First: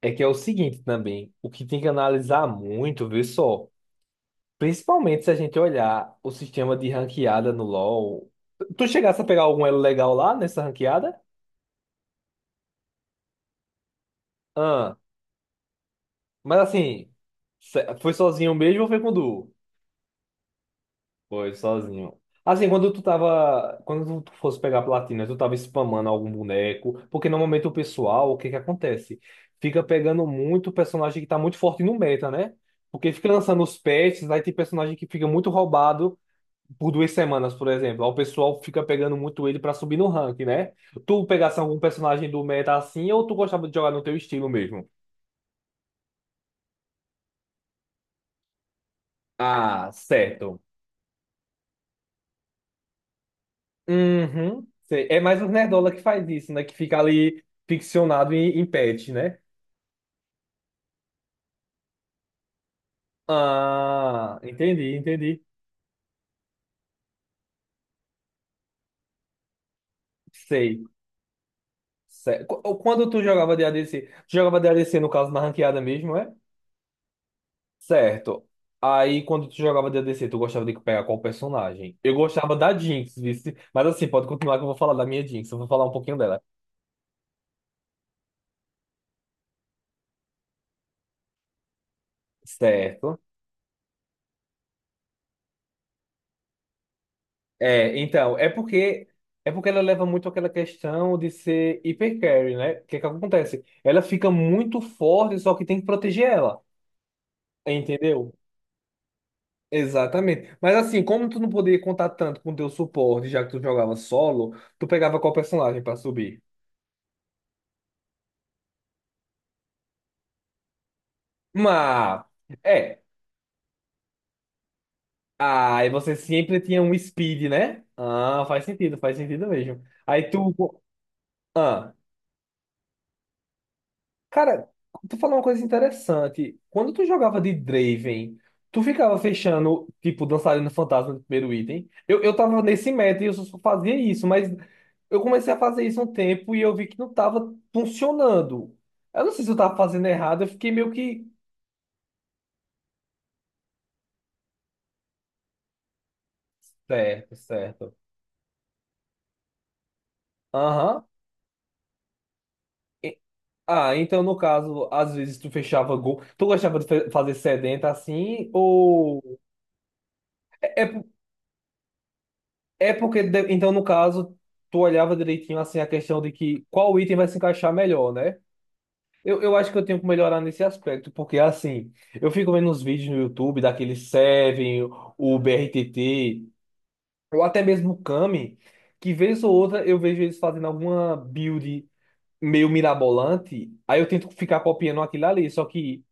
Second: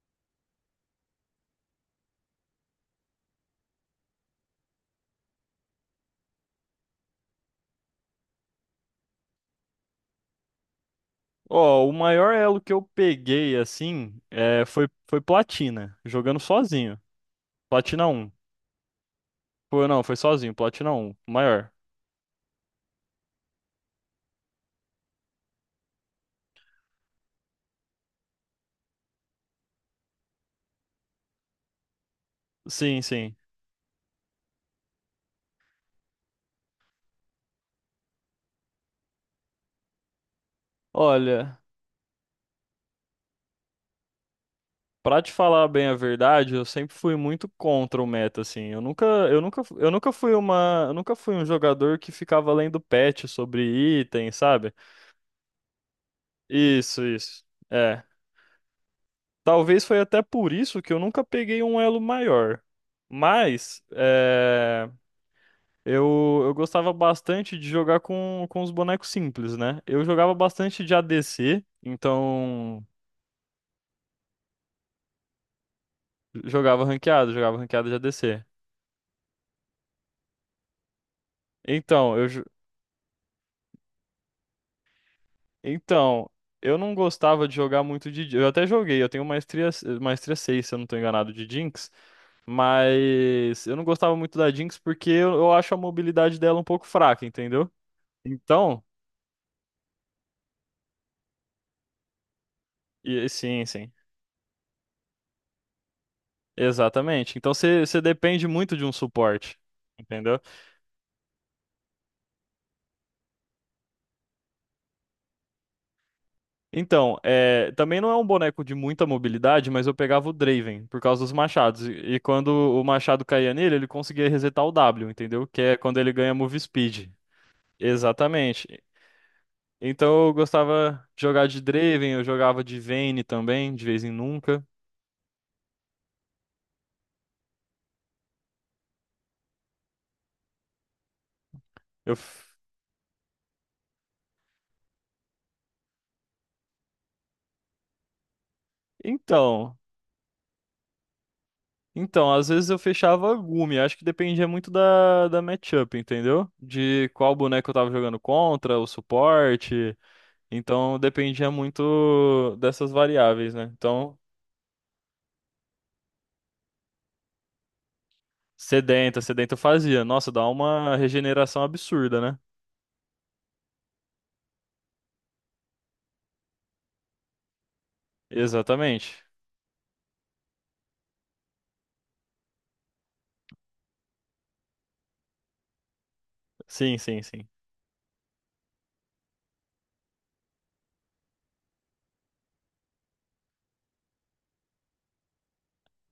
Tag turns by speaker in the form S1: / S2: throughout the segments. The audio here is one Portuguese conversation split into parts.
S1: É que é o seguinte também, o que tem que analisar muito, vê só, principalmente se a gente olhar o sistema de ranqueada no LoL. Tu chegasse a pegar algum elo legal lá nessa ranqueada?
S2: Ó, o maior elo que eu peguei, assim, é, foi,
S1: Ah,
S2: foi Platina, jogando
S1: mas
S2: sozinho.
S1: assim,
S2: Platina
S1: foi
S2: um.
S1: sozinho mesmo ou foi com duo?
S2: Foi, não, foi sozinho, Platina um o
S1: Foi
S2: maior.
S1: sozinho. Assim, quando tu tava, quando tu fosse pegar platina, tu tava spamando algum boneco, porque normalmente o pessoal, o que que acontece? Fica pegando muito personagem que tá muito forte no meta, né?
S2: Sim,
S1: Porque fica
S2: sim.
S1: lançando os patches, aí tem personagem que fica muito roubado por 2 semanas, por exemplo. Aí o pessoal fica pegando muito ele pra subir no rank, né? Tu pegasse
S2: Olha,
S1: algum personagem do meta assim ou tu gostava de jogar no teu estilo mesmo?
S2: pra te falar bem a verdade, eu sempre fui muito contra o meta, assim. Eu nunca, eu nunca, eu
S1: Ah,
S2: nunca
S1: certo.
S2: fui um jogador que ficava lendo patch sobre item,
S1: Uhum.
S2: sabe?
S1: Sei. É mais os nerdola que faz isso, né? Que fica
S2: Isso, isso.
S1: ali
S2: É.
S1: ficcionado em patch, né?
S2: Talvez foi até por isso que eu nunca peguei um elo maior. Mas,
S1: Ah,
S2: é...
S1: entendi, entendi.
S2: Eu gostava bastante de jogar com os bonecos simples, né? Eu jogava bastante
S1: Sei.
S2: de ADC,
S1: Sei.
S2: então
S1: Quando tu jogava de ADC, tu jogava de ADC no caso na ranqueada mesmo, é?
S2: jogava ranqueado de ADC.
S1: Certo. Aí, quando tu jogava D and D C tu gostava de pegar qual personagem? Eu
S2: Então, eu, jo-
S1: gostava da Jinx, vice. Mas assim, pode continuar que eu vou falar da minha Jinx. Eu vou falar um pouquinho
S2: então,
S1: dela.
S2: eu não gostava de jogar muito de. Eu até joguei, eu tenho maestria 6, se eu não tô enganado, de Jinx,
S1: Certo.
S2: mas eu não gostava muito da Jinx porque eu acho a mobilidade dela um pouco fraca, entendeu?
S1: É, então, é
S2: Então,
S1: porque é porque ela leva muito aquela questão de ser hiper carry, né? O que é que
S2: e, sim,
S1: acontece?
S2: sim,
S1: Ela fica muito forte, só que tem que proteger ela.
S2: exatamente. Então você
S1: Entendeu?
S2: depende muito de um suporte, entendeu?
S1: Exatamente. Mas assim, como tu não podia contar tanto com teu suporte, já que tu jogava solo, tu pegava qual personagem pra subir?
S2: Então, também não é um boneco de muita mobilidade, mas eu pegava o Draven por causa dos machados. E
S1: Mas...
S2: quando o
S1: É,
S2: machado caía nele, ele conseguia resetar o W, entendeu? Que é
S1: ah, e
S2: quando ele
S1: você
S2: ganha move
S1: sempre tinha um
S2: speed.
S1: speed, né? Ah,
S2: Exatamente.
S1: faz sentido mesmo.
S2: Então
S1: Aí
S2: eu
S1: tu.
S2: gostava de jogar de
S1: Ah,
S2: Draven, eu jogava de Vayne também, de vez em nunca.
S1: cara, tu falou uma coisa interessante. Quando tu jogava de Draven, tu ficava fechando, tipo, dançarino fantasma no primeiro item.
S2: Eu...
S1: Eu
S2: f-
S1: tava nesse meta e eu só fazia isso, mas eu comecei a fazer isso um tempo e eu vi que não tava funcionando. Eu não sei se eu
S2: Então,
S1: tava fazendo errado, eu fiquei meio que.
S2: então, às vezes eu fechava Gumi, acho que dependia muito da matchup, entendeu? De
S1: Certo,
S2: qual boneco eu tava
S1: certo.
S2: jogando contra, o suporte. Então
S1: Aham.
S2: dependia muito dessas variáveis, né?
S1: Ah,
S2: Então,
S1: então no caso, às vezes tu fechava gol. Tu gostava de fazer sedenta assim?
S2: sedenta,
S1: Ou.
S2: sedenta eu fazia. Nossa, dá
S1: É,
S2: uma
S1: é
S2: regeneração absurda, né?
S1: é porque, então no caso, tu olhava direitinho assim a questão de que qual item vai se encaixar melhor, né?
S2: Exatamente.
S1: Eu acho que eu tenho que melhorar nesse aspecto, porque assim, eu fico vendo uns vídeos no YouTube daquele Seven, o BRTT,
S2: Sim, sim,
S1: ou
S2: sim.
S1: até mesmo o Kami, que vez ou outra eu vejo eles fazendo alguma build meio mirabolante, aí eu tento ficar copiando aquilo ali, só que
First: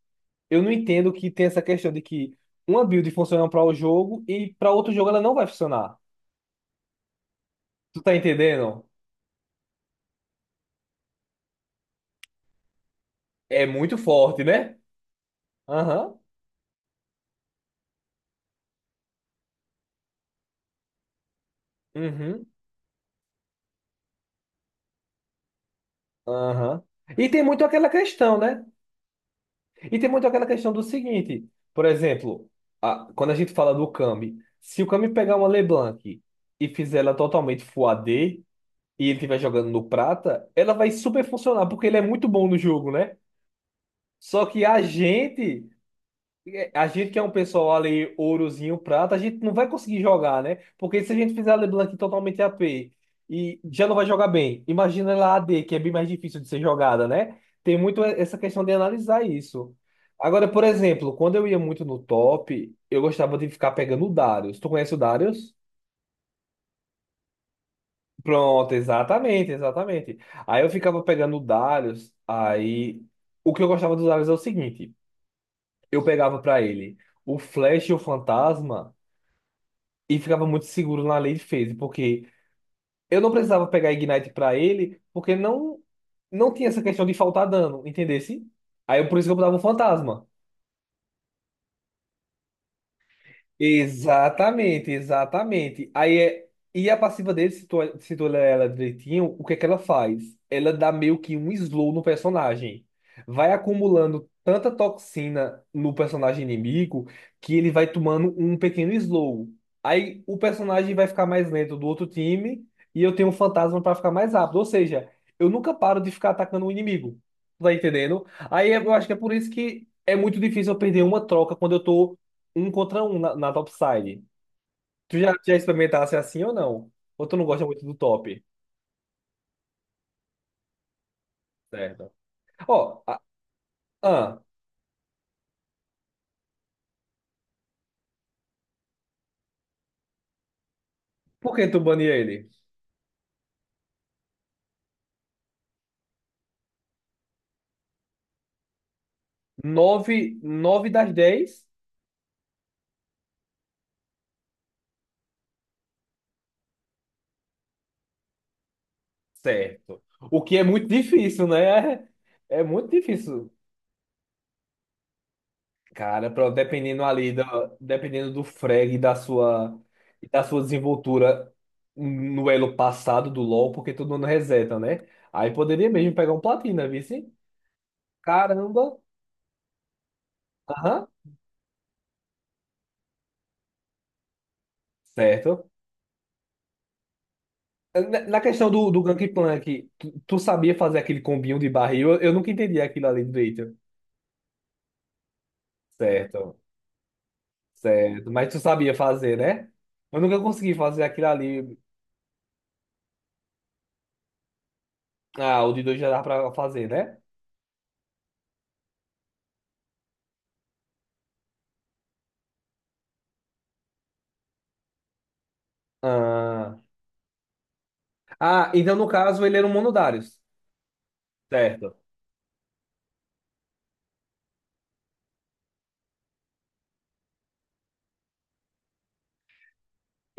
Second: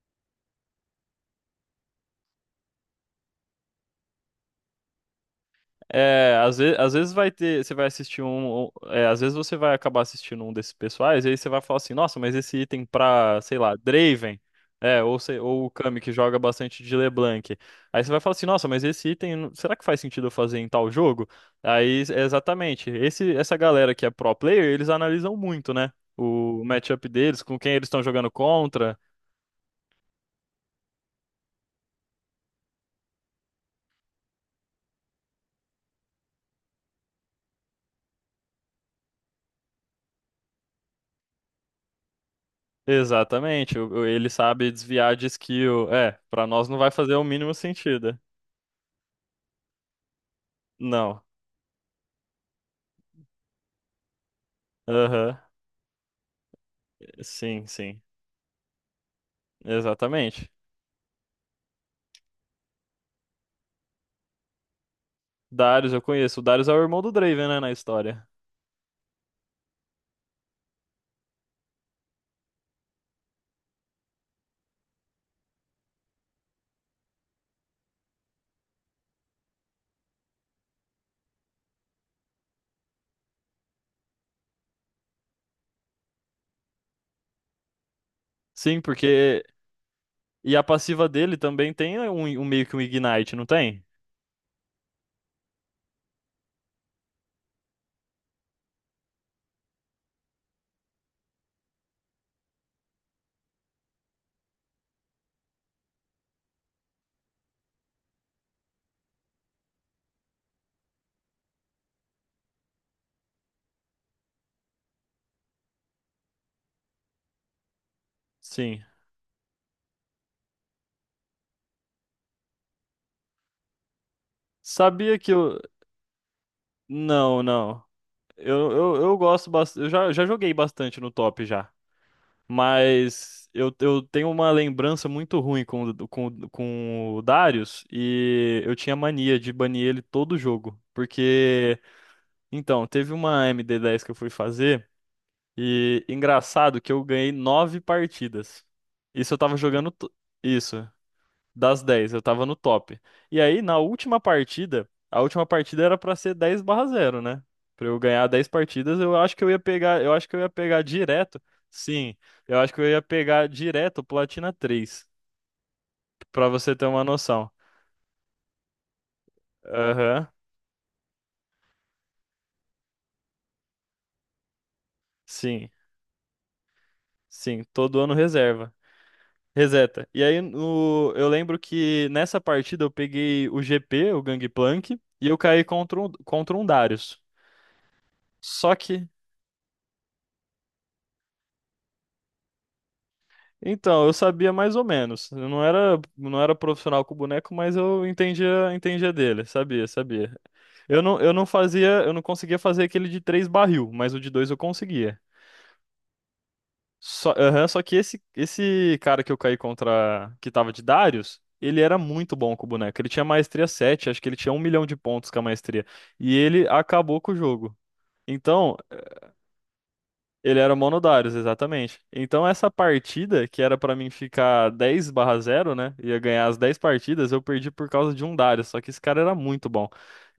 S1: eu não entendo que tem essa questão de que uma build funciona para o jogo e para outro jogo ela não vai funcionar.
S2: É, às vezes vai ter, você vai
S1: Tu tá
S2: assistir um,
S1: entendendo?
S2: às vezes você vai acabar assistindo um desses pessoais, e aí você vai falar assim, nossa, mas esse item pra, sei
S1: É
S2: lá,
S1: muito
S2: Draven,
S1: forte, né?
S2: ou o Kami que
S1: Aham.
S2: joga bastante de LeBlanc. Aí você vai falar assim, nossa, mas esse item, será que faz sentido eu fazer em tal jogo? Aí, é
S1: Uhum.
S2: exatamente, esse, essa galera que é pro player, eles analisam muito, né? O
S1: Aham.
S2: matchup
S1: E
S2: deles,
S1: tem
S2: com
S1: muito
S2: quem eles
S1: aquela
S2: estão jogando
S1: questão, né?
S2: contra.
S1: E tem muito aquela questão do seguinte, por exemplo, quando a gente fala do Kami, se o Kami pegar uma LeBlanc e fizer ela totalmente Full AD e ele estiver jogando no prata, ela vai super funcionar porque ele é muito bom no jogo, né?
S2: Exatamente, ele
S1: Só que
S2: sabe
S1: a
S2: desviar de
S1: gente.
S2: skill. É, pra nós não
S1: A
S2: vai
S1: gente
S2: fazer
S1: que é
S2: o
S1: um
S2: mínimo
S1: pessoal ali,
S2: sentido.
S1: ourozinho, prata, a gente não vai conseguir jogar, né? Porque se a
S2: Não.
S1: gente fizer a LeBlanc totalmente AP e já não vai jogar bem, imagina ela
S2: Aham.
S1: AD que é bem mais difícil de ser jogada, né?
S2: Sim,
S1: Tem
S2: sim.
S1: muito essa questão de analisar isso. Agora,
S2: Exatamente.
S1: por exemplo, quando eu ia muito no top, eu gostava de ficar pegando o Darius. Tu conhece o Darius?
S2: Darius, eu conheço. O Darius é o irmão do Draven, né, na história.
S1: Pronto, exatamente, exatamente. Aí eu ficava pegando o Darius, aí o que eu gostava do Darius é o seguinte, eu pegava pra ele o Flash e o Fantasma. E ficava muito seguro na lei de phase, porque eu não precisava pegar Ignite pra ele, porque não não tinha essa questão de faltar dano, entendesse?
S2: Sim,
S1: Aí por isso que eu
S2: porque.
S1: botava um fantasma.
S2: E a passiva dele também tem um meio que um Ignite, não tem?
S1: Exatamente, exatamente. Aí é, e a passiva dele, se tu olhar ela direitinho, o que é que ela faz? Ela dá meio que um slow no personagem. Vai acumulando tanta toxina no personagem inimigo que ele vai tomando um pequeno slow. Aí o personagem vai ficar mais lento do outro time e eu tenho um fantasma para ficar mais rápido. Ou seja, eu nunca paro de ficar atacando o inimigo. Tá entendendo? Aí
S2: Sim.
S1: eu acho que é por isso que é muito difícil eu perder uma troca quando eu tô um contra um na topside.
S2: Sabia
S1: Tu
S2: que
S1: já, já
S2: eu.
S1: experimentasse assim ou não? Ou tu
S2: Não,
S1: não gosta
S2: não.
S1: muito do top?
S2: Eu gosto bastante. Eu já joguei bastante no top já.
S1: Certo. Ó, ah,
S2: Mas eu tenho
S1: ah,
S2: uma lembrança muito ruim com o Darius. E eu tinha mania de banir ele todo jogo.
S1: por que
S2: Porque.
S1: tu bania ele?
S2: Então, teve uma MD10 que eu fui fazer. E engraçado que eu ganhei nove partidas. Isso eu tava jogando.
S1: Nove
S2: Isso,
S1: nove das dez.
S2: das 10. Eu tava no top. E aí, na última partida, a última partida era pra ser 10-0, né? Pra eu ganhar 10 partidas, eu acho que eu ia pegar.
S1: Certo.
S2: Eu acho que eu
S1: O
S2: ia
S1: que é
S2: pegar
S1: muito
S2: direto.
S1: difícil, né? É,
S2: Sim, eu
S1: é
S2: acho que eu
S1: muito
S2: ia pegar
S1: difícil.
S2: direto o Platina três.
S1: Cara,
S2: Pra
S1: pra,
S2: você ter
S1: dependendo
S2: uma
S1: ali,
S2: noção.
S1: da, dependendo do frag
S2: Aham,
S1: e da sua desenvoltura no elo passado do LoL, porque todo mundo reseta, né? Aí
S2: sim,
S1: poderia mesmo pegar um platina, viu? Sim?
S2: sim, todo ano reserva.
S1: Caramba.
S2: Reseta. E aí
S1: Aham.
S2: eu lembro que nessa partida eu peguei o GP, o Gangplank, e eu caí
S1: Certo.
S2: contra um Darius.
S1: Na na questão
S2: Só
S1: do
S2: que,
S1: Gank Plank, tu sabia fazer aquele combinho de barril? Eu nunca entendi aquilo ali direito.
S2: então, eu sabia mais ou menos. Eu não era
S1: Certo,
S2: profissional com o boneco, mas eu
S1: certo. Mas tu
S2: entendia,
S1: sabia
S2: entendia
S1: fazer,
S2: dele,
S1: né?
S2: sabia,
S1: Eu
S2: sabia.
S1: nunca consegui
S2: Eu
S1: fazer
S2: não,
S1: aquilo
S2: eu não
S1: ali.
S2: fazia, eu não conseguia fazer aquele de três barril, mas o de dois eu conseguia.
S1: Ah, o de dois já dá pra fazer, né?
S2: Aham, só que esse cara que eu caí contra, que tava de Darius, ele era muito bom com o boneco. Ele tinha maestria 7, acho que ele tinha 1 milhão de pontos com a maestria. E ele
S1: Ah,
S2: acabou com o jogo.
S1: ah
S2: Então,
S1: então no caso ele era um Monodarius.
S2: ele era mono Darius,
S1: Certo.
S2: exatamente. Então, essa partida, que era pra mim ficar 10-0, né? Ia ganhar as 10 partidas, eu perdi por causa de um Darius. Só que esse cara era muito bom.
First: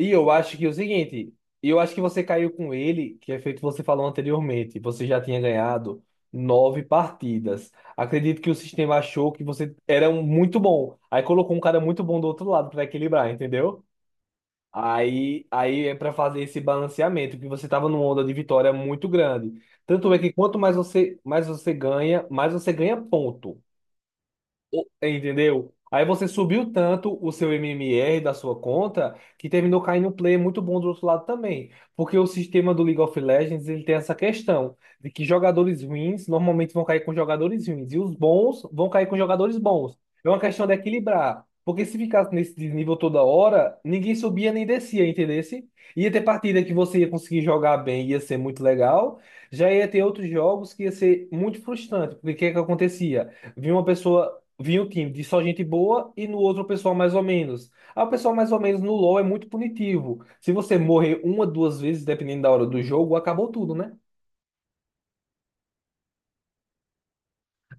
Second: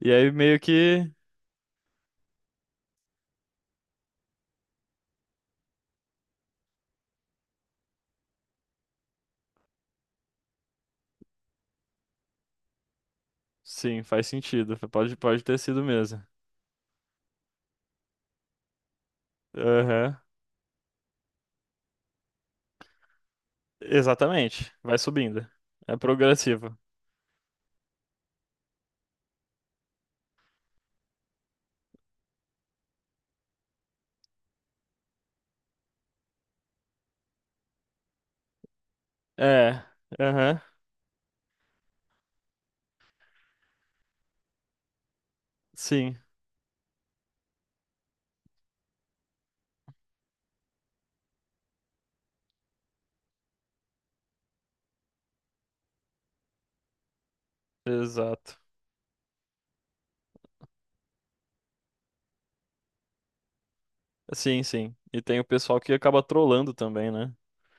S2: E aí,
S1: eu acho
S2: meio
S1: que é o
S2: que.
S1: seguinte, eu acho que você caiu com ele, que é feito você falou anteriormente. Você já tinha ganhado nove partidas. Acredito que o sistema achou que você era um muito bom. Aí colocou um cara muito bom do outro lado para equilibrar, entendeu?
S2: Sim, faz sentido. Pode
S1: Aí,
S2: ter sido
S1: aí é para
S2: mesmo.
S1: fazer esse balanceamento, que você estava numa onda de vitória muito grande. Tanto
S2: Aham.
S1: é que quanto mais você ganha ponto.
S2: Exatamente. Vai subindo.
S1: Entendeu?
S2: É
S1: Aí você subiu
S2: progressivo.
S1: tanto o seu MMR da sua conta que terminou caindo um player muito bom do outro lado também. Porque o sistema do League of Legends ele tem essa questão de que jogadores ruins normalmente vão cair com jogadores ruins e os bons vão cair com jogadores
S2: É,
S1: bons. É uma
S2: aham,
S1: questão de equilibrar. Porque se ficasse nesse nível toda hora, ninguém subia nem descia, entendesse? Ia
S2: sim,
S1: ter partida que você ia conseguir jogar bem, ia ser muito legal. Já ia ter outros jogos que ia ser muito frustrante. Porque o que é que acontecia? Vinha uma pessoa. Vinha o time de só gente boa e no outro o pessoal mais ou menos. Ah, o pessoal mais
S2: exato.
S1: ou menos no LoL é muito punitivo. Se você morrer uma, duas vezes, dependendo da hora do jogo, acabou tudo, né?
S2: Sim, sim. E tem o pessoal que acaba trolando também, né?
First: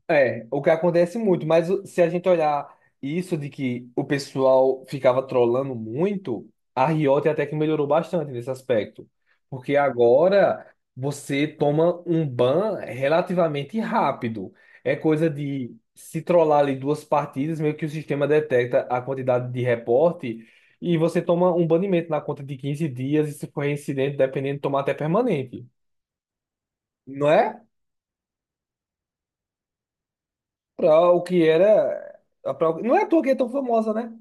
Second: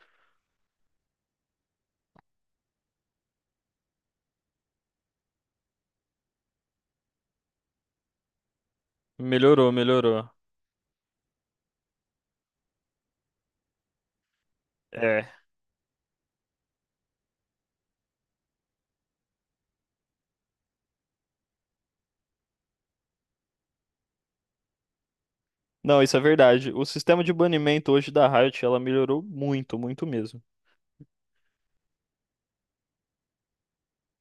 S1: É, o que acontece muito, mas se a gente olhar isso de que o pessoal ficava trollando muito, a Riot até que melhorou bastante nesse aspecto.
S2: Melhorou,
S1: Porque
S2: melhorou.
S1: agora você toma um ban relativamente rápido. É
S2: É.
S1: coisa de se trollar ali duas partidas, meio que o sistema detecta a quantidade de reporte e você toma um banimento na conta de 15 dias e se for reincidente, dependendo, tomar até permanente.
S2: Não, isso é verdade. O sistema
S1: Não
S2: de
S1: é?
S2: banimento hoje da Riot, ela melhorou muito, muito mesmo.
S1: Pra o que era. Não é à toa que é tão famosa, né?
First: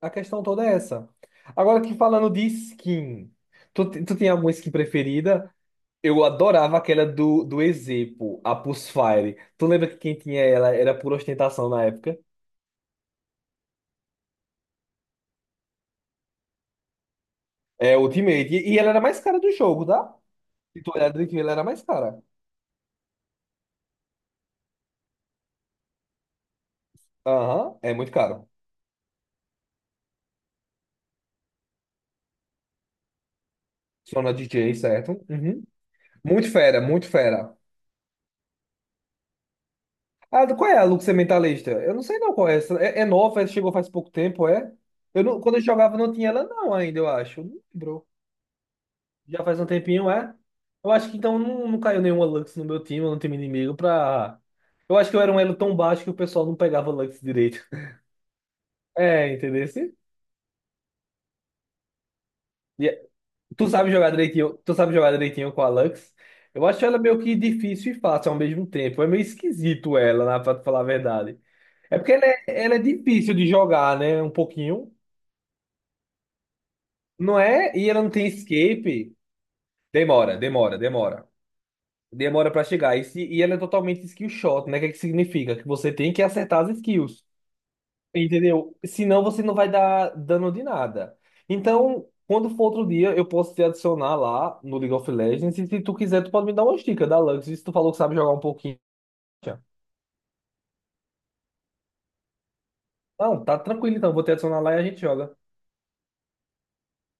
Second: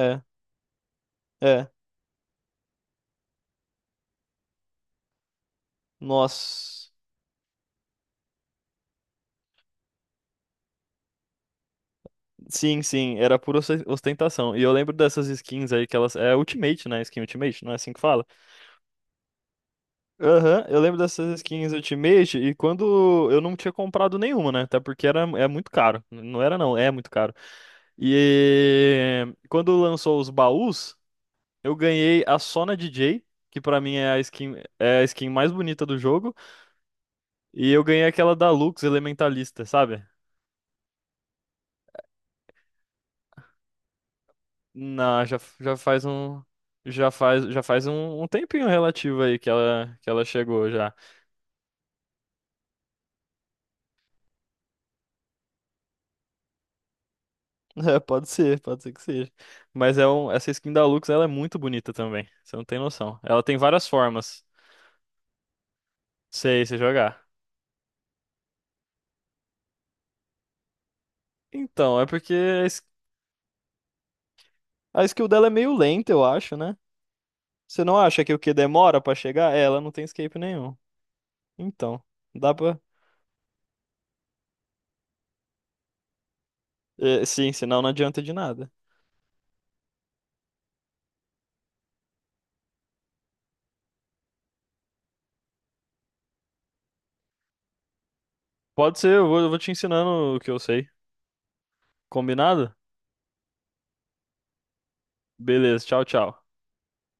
S1: A questão toda é essa.
S2: é. É.
S1: Agora que falando de skin, tu tem alguma skin preferida? Eu adorava
S2: Nossa.
S1: aquela do, do Ezepo, a Pulse Fire. Tu lembra que quem tinha ela era por ostentação na época?
S2: Sim, sim, era pura ostentação. E eu lembro dessas skins aí que elas. É Ultimate, né? Skin Ultimate, não é assim
S1: É
S2: que fala?
S1: Ultimate. E ela era mais cara do jogo, tá?
S2: Aham, eu
S1: Se tu
S2: lembro
S1: olhar
S2: dessas
S1: direitinho, ela era
S2: skins
S1: mais cara.
S2: Ultimate e quando eu não tinha comprado nenhuma, né? Até porque era, é muito caro. Não era não, é muito caro.
S1: Aham, é muito caro.
S2: E quando lançou os baús, eu ganhei a Sona DJ, que pra mim é a
S1: Só na
S2: skin,
S1: DJ,
S2: é a
S1: certo?
S2: skin mais
S1: Uhum.
S2: bonita do jogo,
S1: Muito fera, muito fera.
S2: e eu ganhei aquela da Lux Elementalista, sabe?
S1: Ah, qual é a Luxem Mentalista? Eu não sei não qual é essa. É, é nova, chegou faz pouco tempo, é? Eu
S2: Na, já,
S1: não, quando eu
S2: já
S1: jogava
S2: faz
S1: não tinha
S2: um
S1: ela não ainda, eu
S2: já
S1: acho.
S2: faz
S1: Não
S2: já faz
S1: lembro.
S2: um, um tempinho relativo aí
S1: Já
S2: que
S1: faz um
S2: ela que
S1: tempinho,
S2: ela
S1: é?
S2: chegou
S1: Eu
S2: já.
S1: acho que então não, não caiu nenhuma Lux no meu time, no time inimigo, pra. Eu acho que eu era um elo tão baixo que o pessoal não pegava Lux direito.
S2: É, pode ser que
S1: É,
S2: seja.
S1: entendeu?
S2: Mas essa skin da Lux, ela é muito bonita também. Você não tem
S1: E é-
S2: noção. Ela tem
S1: Tu
S2: várias
S1: sabe jogar
S2: formas.
S1: direitinho, tu sabe jogar direitinho com a Lux? Eu
S2: Sei, você
S1: acho ela meio
S2: jogar.
S1: que difícil e fácil ao mesmo tempo. É meio esquisito ela, né, pra te falar a verdade. É
S2: Então, é
S1: porque ela
S2: porque
S1: é,
S2: a
S1: ela é
S2: es-
S1: difícil de jogar, né? Um pouquinho.
S2: a skill dela é meio lenta, eu acho, né?
S1: Não é?
S2: Você
S1: E
S2: não
S1: ela não
S2: acha
S1: tem
S2: que o que demora pra
S1: escape.
S2: chegar? É, ela não tem
S1: Demora,
S2: escape nenhum.
S1: demora, demora.
S2: Então,
S1: Demora
S2: dá
S1: pra
S2: pra.
S1: chegar. E, se- e ela é totalmente skill shot, né? O que é que significa? Que você tem que acertar as
S2: É,
S1: skills,
S2: sim, senão não adianta de nada.
S1: entendeu? Senão você não vai dar dano de nada. Então, quando for outro dia, eu posso te adicionar lá no League of Legends. E se tu quiser, tu pode me dar uma dica da Lux. Se tu falou que sabe jogar um pouquinho.
S2: Pode ser, eu vou te ensinando o que eu sei. Combinado?
S1: Não, tá tranquilo então. Vou te adicionar lá e a gente joga.
S2: Beleza, tchau, tchau.